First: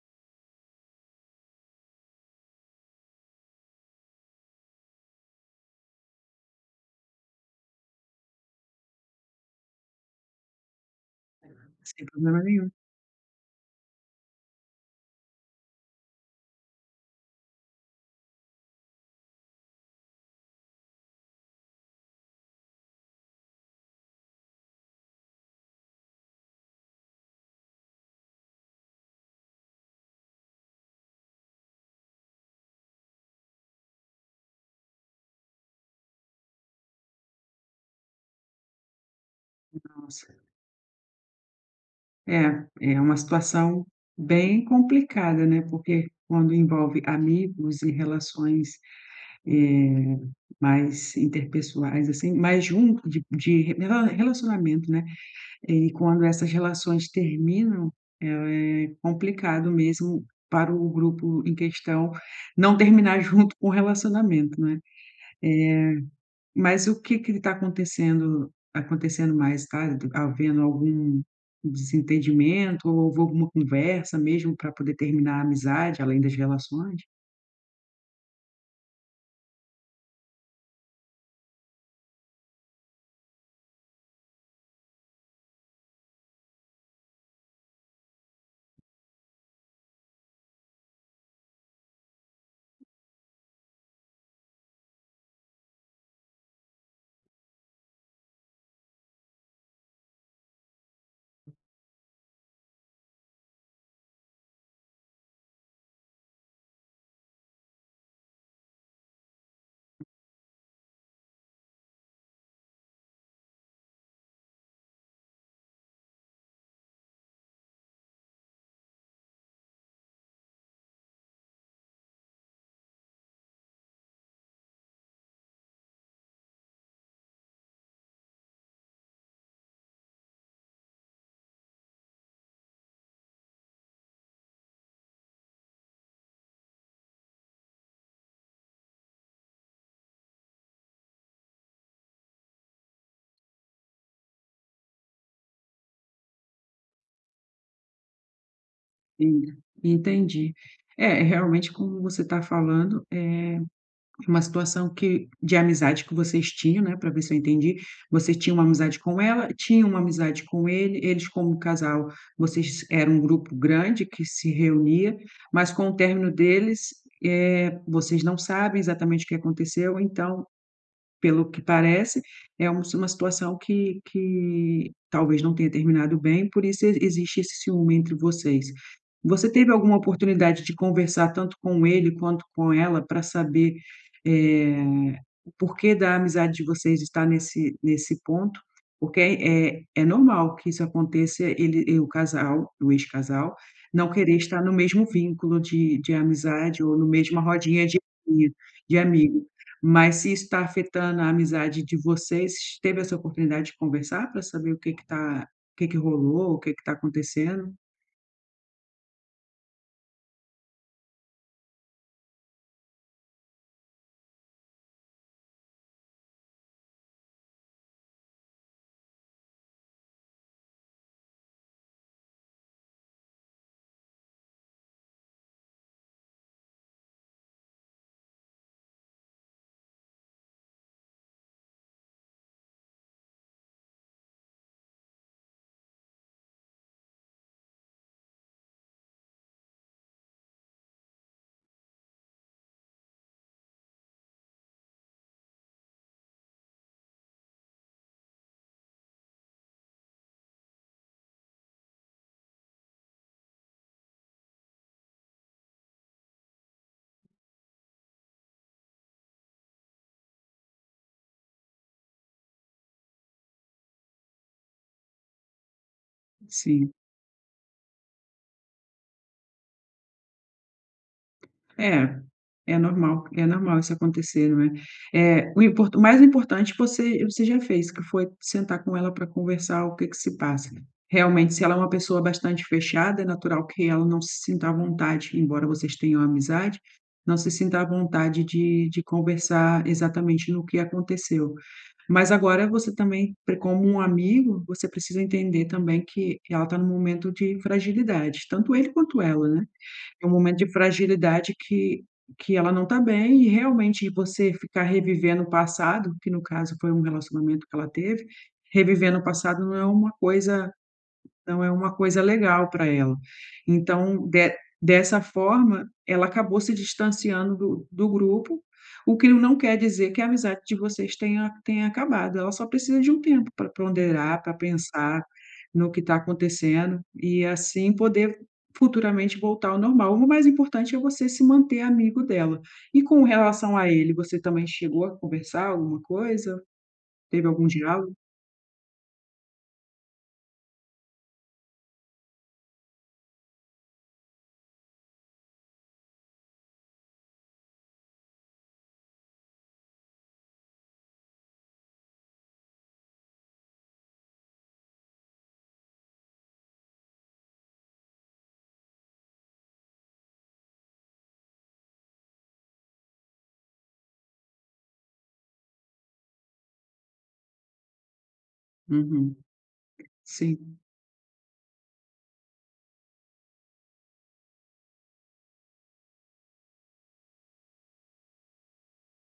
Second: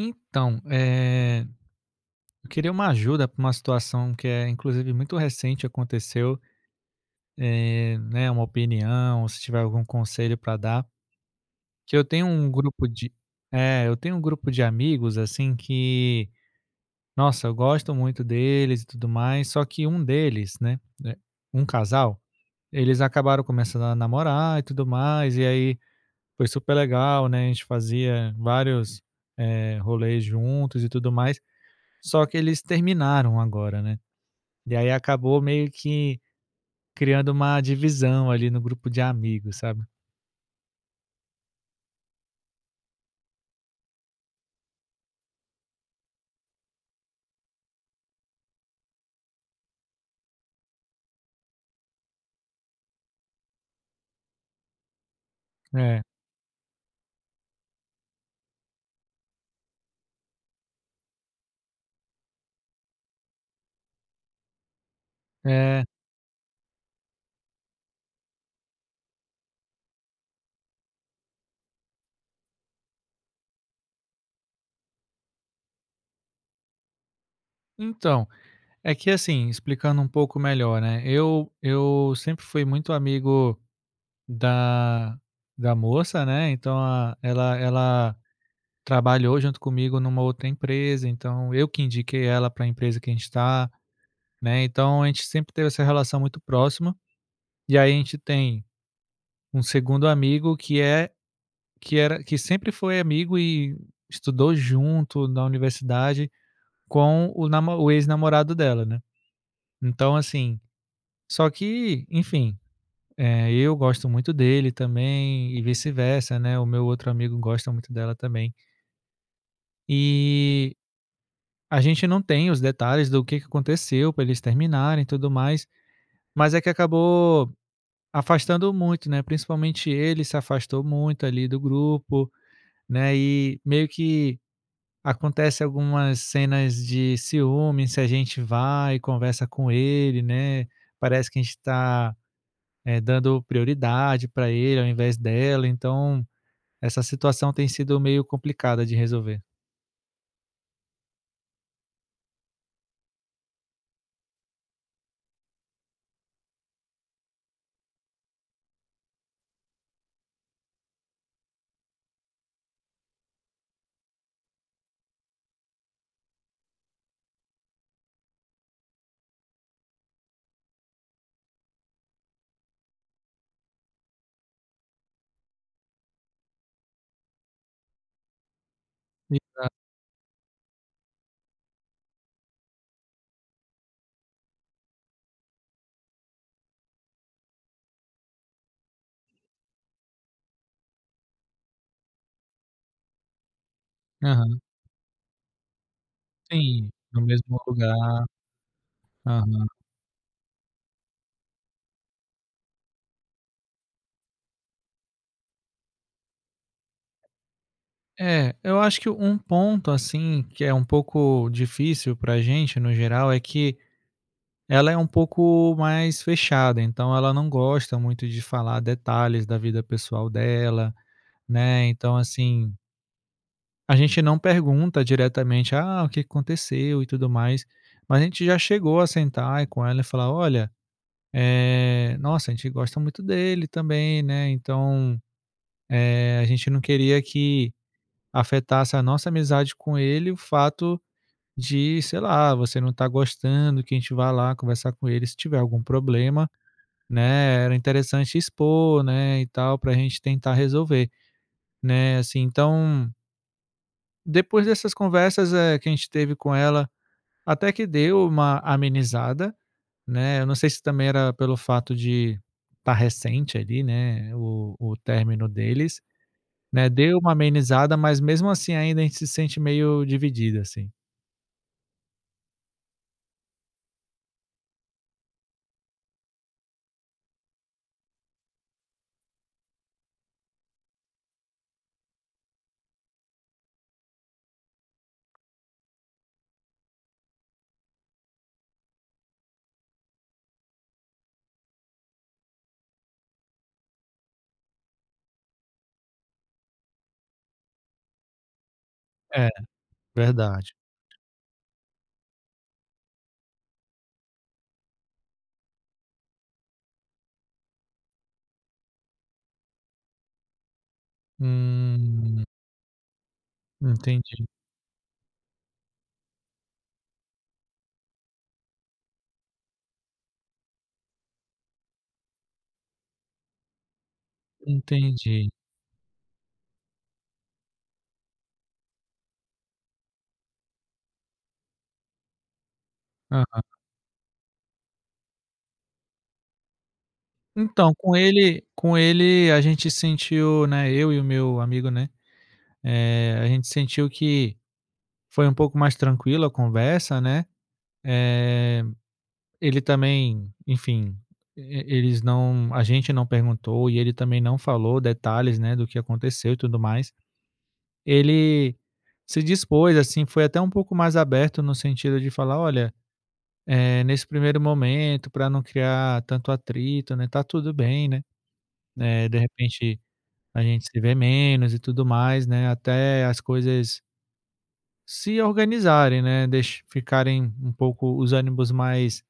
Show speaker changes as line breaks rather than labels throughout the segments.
Então, eh, eu queria uma ajuda pra uma situação que é, inclusive, muito recente, aconteceu, eh, né, uma opinião ou se tiver algum conselho para dar. Que eu
Sem
tenho
problema
um
nenhum.
grupo de É. Eu tenho um grupo de amigos assim, que nossa, eu gosto muito deles e tudo mais, só que um deles, né né, um casal, eles acabaram começando a namorar e tudo mais. E aí foi super legal, né, a gente fazia vários, eh, rolês juntos e tudo mais. Só que eles terminaram agora, né. E aí acabou meio que criando uma divisão ali no grupo de amigos, sabe?
Nossa. É, é uma situação bem complicada, né. Porque quando envolve amigos e relações, eh, mais interpessoais, assim, mais junto de de re rela relacionamento, né, e
É.
quando essas relações terminam, é é complicado mesmo para o grupo em questão não terminar junto com o relacionamento, né? Eh,
É.
mas o que que está acontecendo acontecendo mais? Está d havendo algum desentendimento ou houve alguma conversa mesmo para poder terminar a amizade, além das relações?
Então, é que assim, explicando um pouco melhor, né, eu eu sempre fui muito amigo da da moça, né, então, a ela ela trabalhou junto comigo numa outra empresa, então, eu que indiquei ela para a empresa que a gente tá, né, então a gente sempre teve essa relação muito próxima, e aí a gente tem um segundo amigo que é que era que sempre foi amigo e estudou junto na universidade com o namo o ex-namorado dela, né, então, assim só que, enfim, eh, eu gosto muito dele também e vice-versa, né. O meu outro amigo gosta muito dela também. Eh, a gente não tem os detalhes do que que aconteceu para eles terminarem e tudo mais. Mas é que acabou afastando muito, né, principalmente ele se afastou muito ali do grupo, né, eh, meio que acontece algumas cenas de ciúme se a gente vai conversa com ele, né, parece que a gente está, eh, dando prioridade para ele ao invés dela. Então, essa situação tem sido meio complicada de resolver.
Sim, entendi, é, realmente como você está falando, é uma situação que de amizade que vocês tinham, né, para ver se eu entendi. Vocês tinham uma amizade com ela, tinha uma amizade com ele, eles como casal, vocês eram um grupo grande que se reunia, mas com o término deles, eh, vocês não sabem exatamente o que aconteceu. Então, pelo que parece, é um s uma situação que que talvez não tenha terminado bem, por isso exi existe esse ciúme entre vocês. Você
Exato.
teve alguma oportunidade de conversar tanto com ele quanto com ela pra saber, eh, o porquê da amizade de vocês estar nesse nesse ponto? Porque é é é normal que isso aconteça, ele e o casal, o ex-casal, não querer
Aham.
estar no mesmo vínculo de de amizade,
Sim,
ou no
no
mesma
mesmo
rodinha
lugar.
de de amigo.
Aham.
Mas se isso está afetando a amizade de vocês, teve essa oportunidade de conversar? Pra saber o que que tá o que que rolou, o que que tá acontecendo?
É. Eu acho que um ponto, assim, que é um pouco difícil para a gente no geral, é que ela é um pouco mais fechada, então ela não gosta muito de falar detalhes da vida pessoal dela, né, então, assim A gente não pergunta diretamente: "Ah, o que que aconteceu e tudo mais". Mas a gente já chegou a sentar com ela e falar: "Olha, eh, nossa, a gente gosta muito dele também, né. Então, eh, a gente não queria que afetasse a nossa amizade com ele o fato de, sei lá, você não tá gostando que a gente vai lá conversar com ele. Se tiver algum problema, né. Era interessante expor, né. E tal, para a gente tentar resolver, né". Assim, então Depois dessas conversas, eh, que a gente teve com ela, até que deu uma amenizada, né. Eu não sei se também era pelo fato de tá recente ali, né, o o término deles, né,
Sim.
deu uma amenizada, mas mesmo assim ainda a gente se sente meio dividida assim.
É, é normal, é normal isso acontecer, não é? Eh, o impor o mais importante você você já fez que foi sentar com ela pra conversar o que que se passa realmente, se ela é uma pessoa bastante fechada, é natural que ela não se sinta à vontade, embora vocês tenham amizade, não se sinta à vontade de de conversar exatamente no que aconteceu. Mas agora você também pre como um amigo, você precisa entender também que ela tá num momento de fragilidade, tanto ele quanto ela,
É.
né? É um momento de
Verdade.
fragilidade que que ela não tá bem e realmente você ficar revivendo o passado, que no caso foi um relacionamento que ela teve, revivendo o passado não é uma coisa não é uma coisa
Hum.
legal para ela. Então
Entendi.
de dessa forma, ela acabou se distanciando do do grupo. O que não quer dizer que a amizade de vocês tenha tenha acabado. Ela só precisa de um tempo para ponderar para pensar
Entendi.
no que tá acontecendo e assim poder futuramente voltar ao normal. O mais importante é você se manter amigo dela e com
Aham.
relação a ele, você também chegou a conversar alguma coisa, teve algum
Então, com
diálogo?
ele com ele, a gente sentiu, né, eu e o meu amigo, né, eh, a gente sentiu que foi um pouco mais tranquilo a conversa, né. Eh, ele também, enfim, eles não a gente não perguntou e ele também não falou detalhes, né, do que aconteceu e tudo mais. Ele se dispôs, assim, foi até um pouco mais aberto no sentido de falar: "Olha, eh, nesse primeiro momento, para não criar tanto atrito, né, tá tudo bem, né, eh,
Uhum.
de repente a
Sim.
gente se vê menos e tudo mais, né, até as coisas" Se organizarem, né, deixa ficarem um pouco os ânimos mais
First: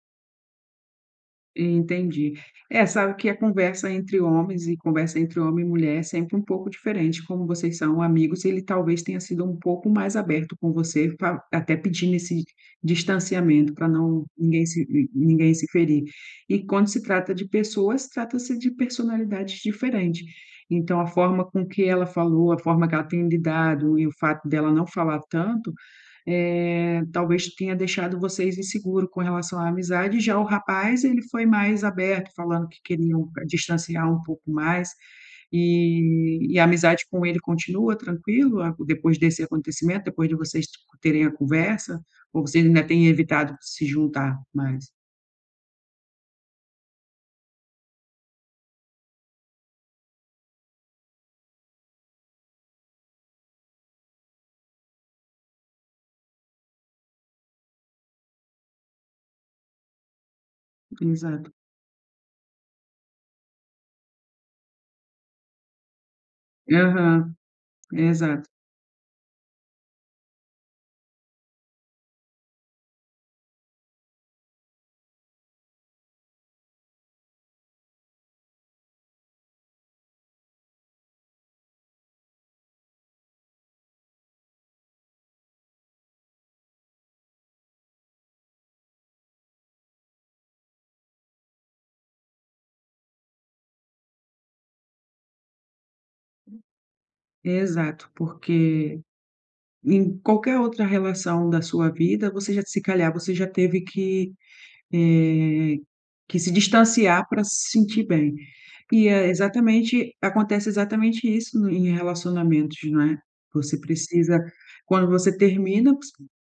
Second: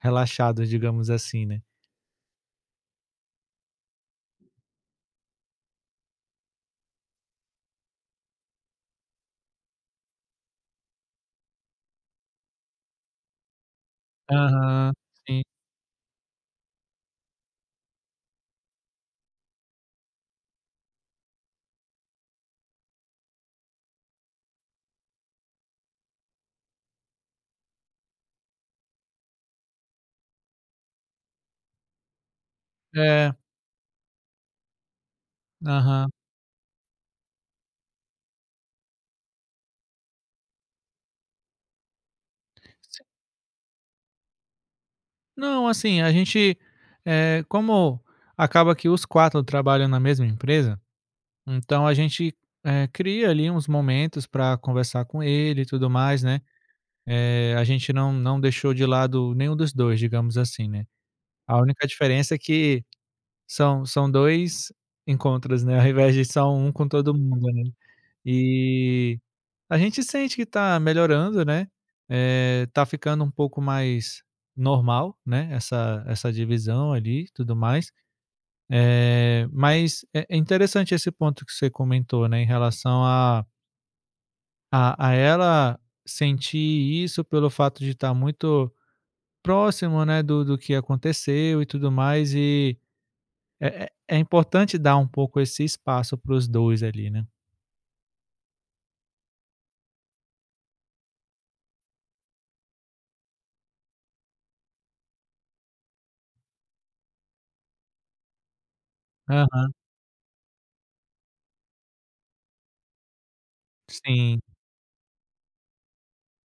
relaxados, digamos assim, né?
Entendi. Eh, sabe que a conversa entre homens e conversa entre homem e mulher é sempre um pouco diferente, como vocês são amigos, ele talvez tenha sido um pouco mais aberto com você fa até pedindo esse distanciamento para não ninguém se
Aham,
nin
sim.
ninguém se ferir e quando se trata de pessoas, trata-se de personalidades diferente. Então a forma com que ela falou, a forma que ela tem lidado e o fato dela não falar tanto, eh, talvez tenha deixado vocês inseguro com relação à amizade. Já o rapaz, ele foi mais aberto, falando que queriam
É.
distanciar um pouco mais
Aham.
e e a amizade com ele continua tranquilo depois desse acontecimento, depois de vocês terem a conversa, ou vocês ainda
[unintelligible]
tem evitado se juntar mais?
Não, assim, a gente, eh, como acaba que os 4 trabalham na mesma empresa, então a gente, eh, cria ali uns momentos para conversar com ele e tudo mais, né, eh, a gente não não deixou de lado nenhum dos 2, digamos assim, né,
Exato.
a única diferença é que são são 2 encontros, né, ao invés de só 1 com todo
Aham.
mundo, né?
Exato.
E a gente sente que tá melhorando, né, eh, tá ficando um pouco mais normal, né, essa essa divisão ali e tudo mais. Eh, mas, eh, é interessante esse ponto que você comentou, né, em relação a A a ela sentir isso pelo fato de estar muito próximo, né, do-do do que aconteceu e tudo mais e, eh, é importante dar um pouco esse espaço para os dois ali, né.
Exato, porque em qualquer outra relação da sua vida, você já, se calhar, você já teve que, eh, que se distanciar para se sentir bem e é
Aham.
exatamente, acontece exatamente isso e em relacionamentos, não é. Você precisa,
Sim.
quando você termina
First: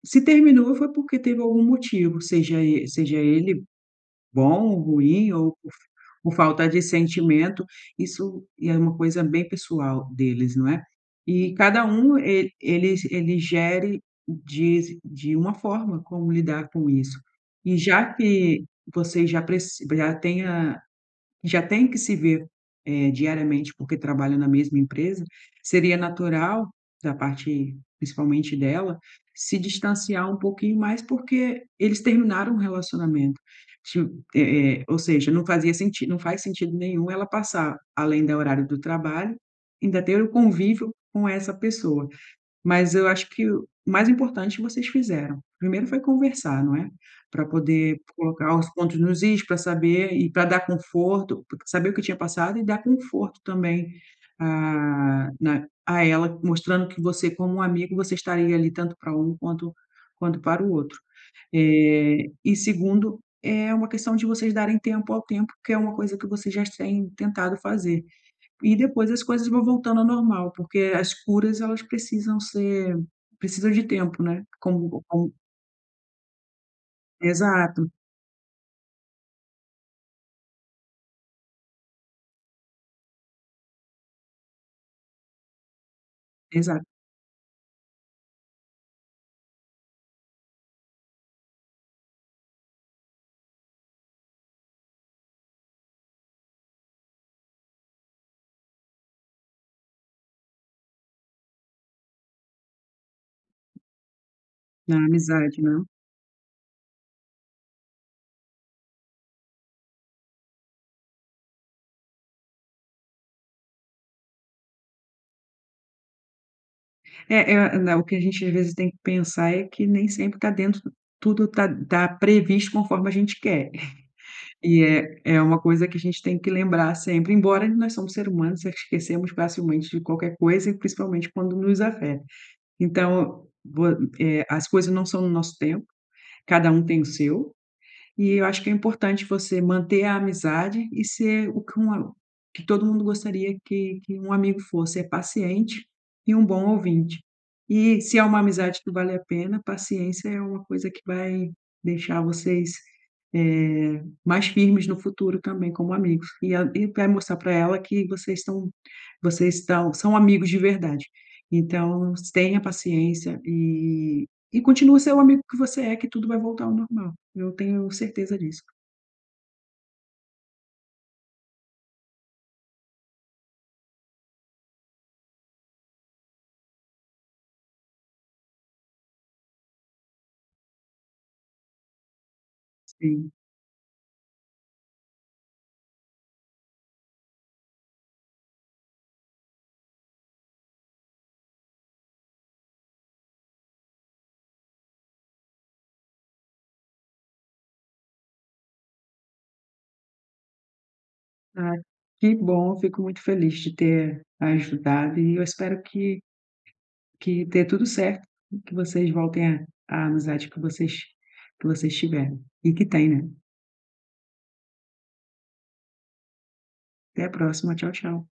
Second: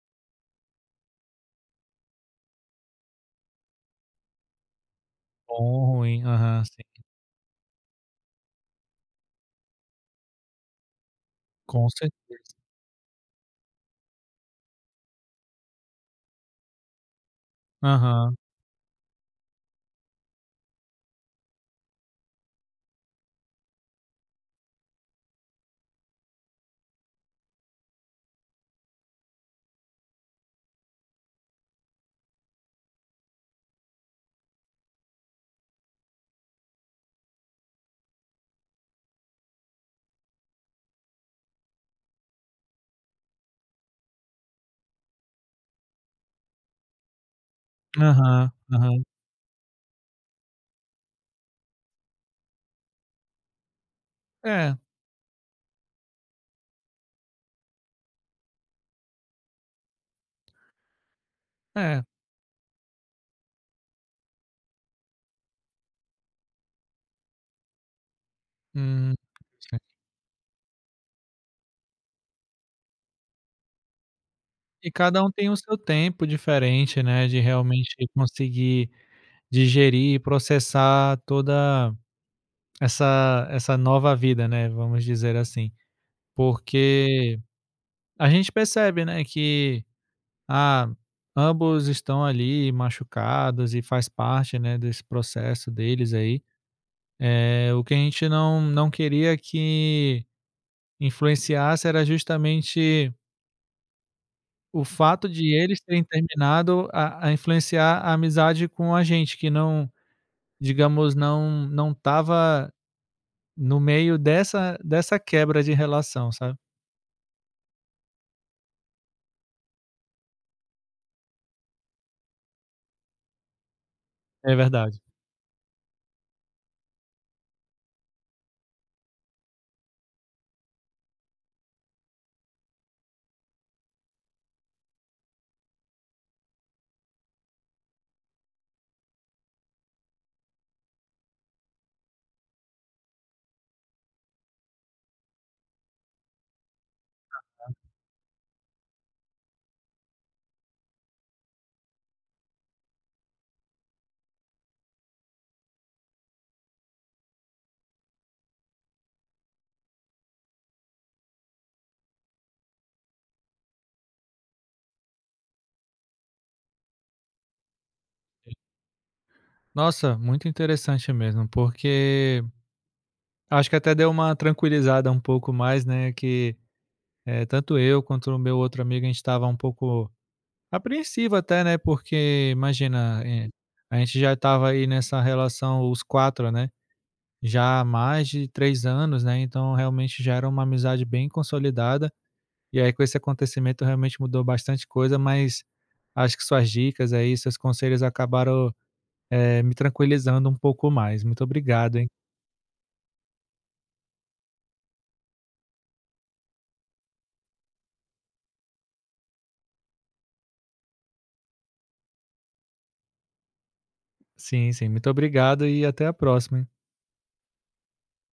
se terminou, foi porque teve algum motivo, seja e, seja ele, bom ou ruim, ou
Bom
por
ou ruim.
por
Aham,
falta de
sim.
sentimento, isso é uma coisa bem pessoal deles, não é. E cada
Com
um
certeza
e eles, ele gere diz de uma forma como lidar com isso e já
Aham.
que você já pre já tenha já tem que se ver é diariamente porque trabalha na mesma empresa, seria natural da parte, principalmente dela, se distanciar um pouquinho mais, porque eles terminaram o relacionamento. [unintelligible] É, é, ou seja, não fazia sentido, não faz sentido nenhum ela passar além do horário do trabalho, ainda ter o convívio com essa pessoa. Mas eu acho que o mais importante vocês fizeram. Primeiro foi conversar, não é, para poder
Aham
colocar os pontos
aham.
nos is para saber e para dar conforto, po saber o que tinha passado e dar conforto também,
É.
ah, na a ela, mostrando que você como um amigo, você estaria ali tanto para um quanto quanto para o outro.
É.
Eh, e segundo, é uma questão de vocês darem tempo ao tempo, que é uma coisa que vocês já têm tentado fazer e depois
Hum,
as coisas vão
sim.
voltando ao normal, porque as curas, elas precisam ser, precisam de tempo, né.
E
Como
cada um
como.
tem o seu tempo diferente, né, de,
Exato.
realmente, conseguir digerir, processar toda, essa essa nova vida, né, vamos dizer assim,
Exato.
porque a gente percebe, né, que, ah, ambos estão ali machucados e faz parte, né, desse processo deles, aí, eh o que a gente não não queria que influenciasse era justamente O
Na
fato de
amizade,
eles
né?
terem terminado a a influenciar a amizade com a gente que não, digamos, não não estava, no meio dessa dessa quebra de relação, sabe?
Eh eh, não, o que a gente, às vezes, tem que pensar é que nem sempre tá dentro tudo tá tá previsto conforme a gente quer.
É
É
verdade.
é é uma coisa que a gente tem que lembrar sempre, embora nós somos ser humano, esquecemos facilmente de qualquer coisa e principalmente quando nos afeta. Então, vo eh, as coisas não são no nosso tempo, cada o tem o seu. E eu acho que é importante você manter a amizade e ser o que um a o que todo mundo gostaria que que um amigo fosse, é paciente e um bom ouvinte.
Ah, tá.
E se é uma amizade que vale a pena, paciência é uma coisa que vai deixar vocês, eh, mais firmes no futuro também como amigos, e a e vai mostrar pra ela que vocês estão vocês estão são amigos de verdade, então tenha paciência, e e continua a ser o amigo que você é que tudo vai voltar ao normal. Eu tenho certeza
Sim.
disso.
Nossa, muito interessante, mesmo. Porque, acho que até deu uma tranquilizada um pouco mais, né, que, eh, tanto eu quanto o meu outro amigo, a gente estava um pouco apreensivo até, né, porque, imagina,
Sim.
eh, a gente já estava aí nessa relação, os 4, né, já há mais de 3 anos, né, então, realmente, já era uma amizade bem consolidada. E aí, com esse acontecimento realmente mudou bastante coisa. Mas acho que suas dicas aí, seus conselhos acabaram, eh, me tranquilizando um pouco mais. Muito
Ah,
obrigado, hein?
que bom! Fico muito feliz de ter ajudado e eu espero que que dê tudo certo, e que vocês voltem a a amizade que vocês que vocês tiveram, e que tem, né.
Sim, sim, muito obrigado e até a próxima, hein.
Até a próxima. Tchau, tchau.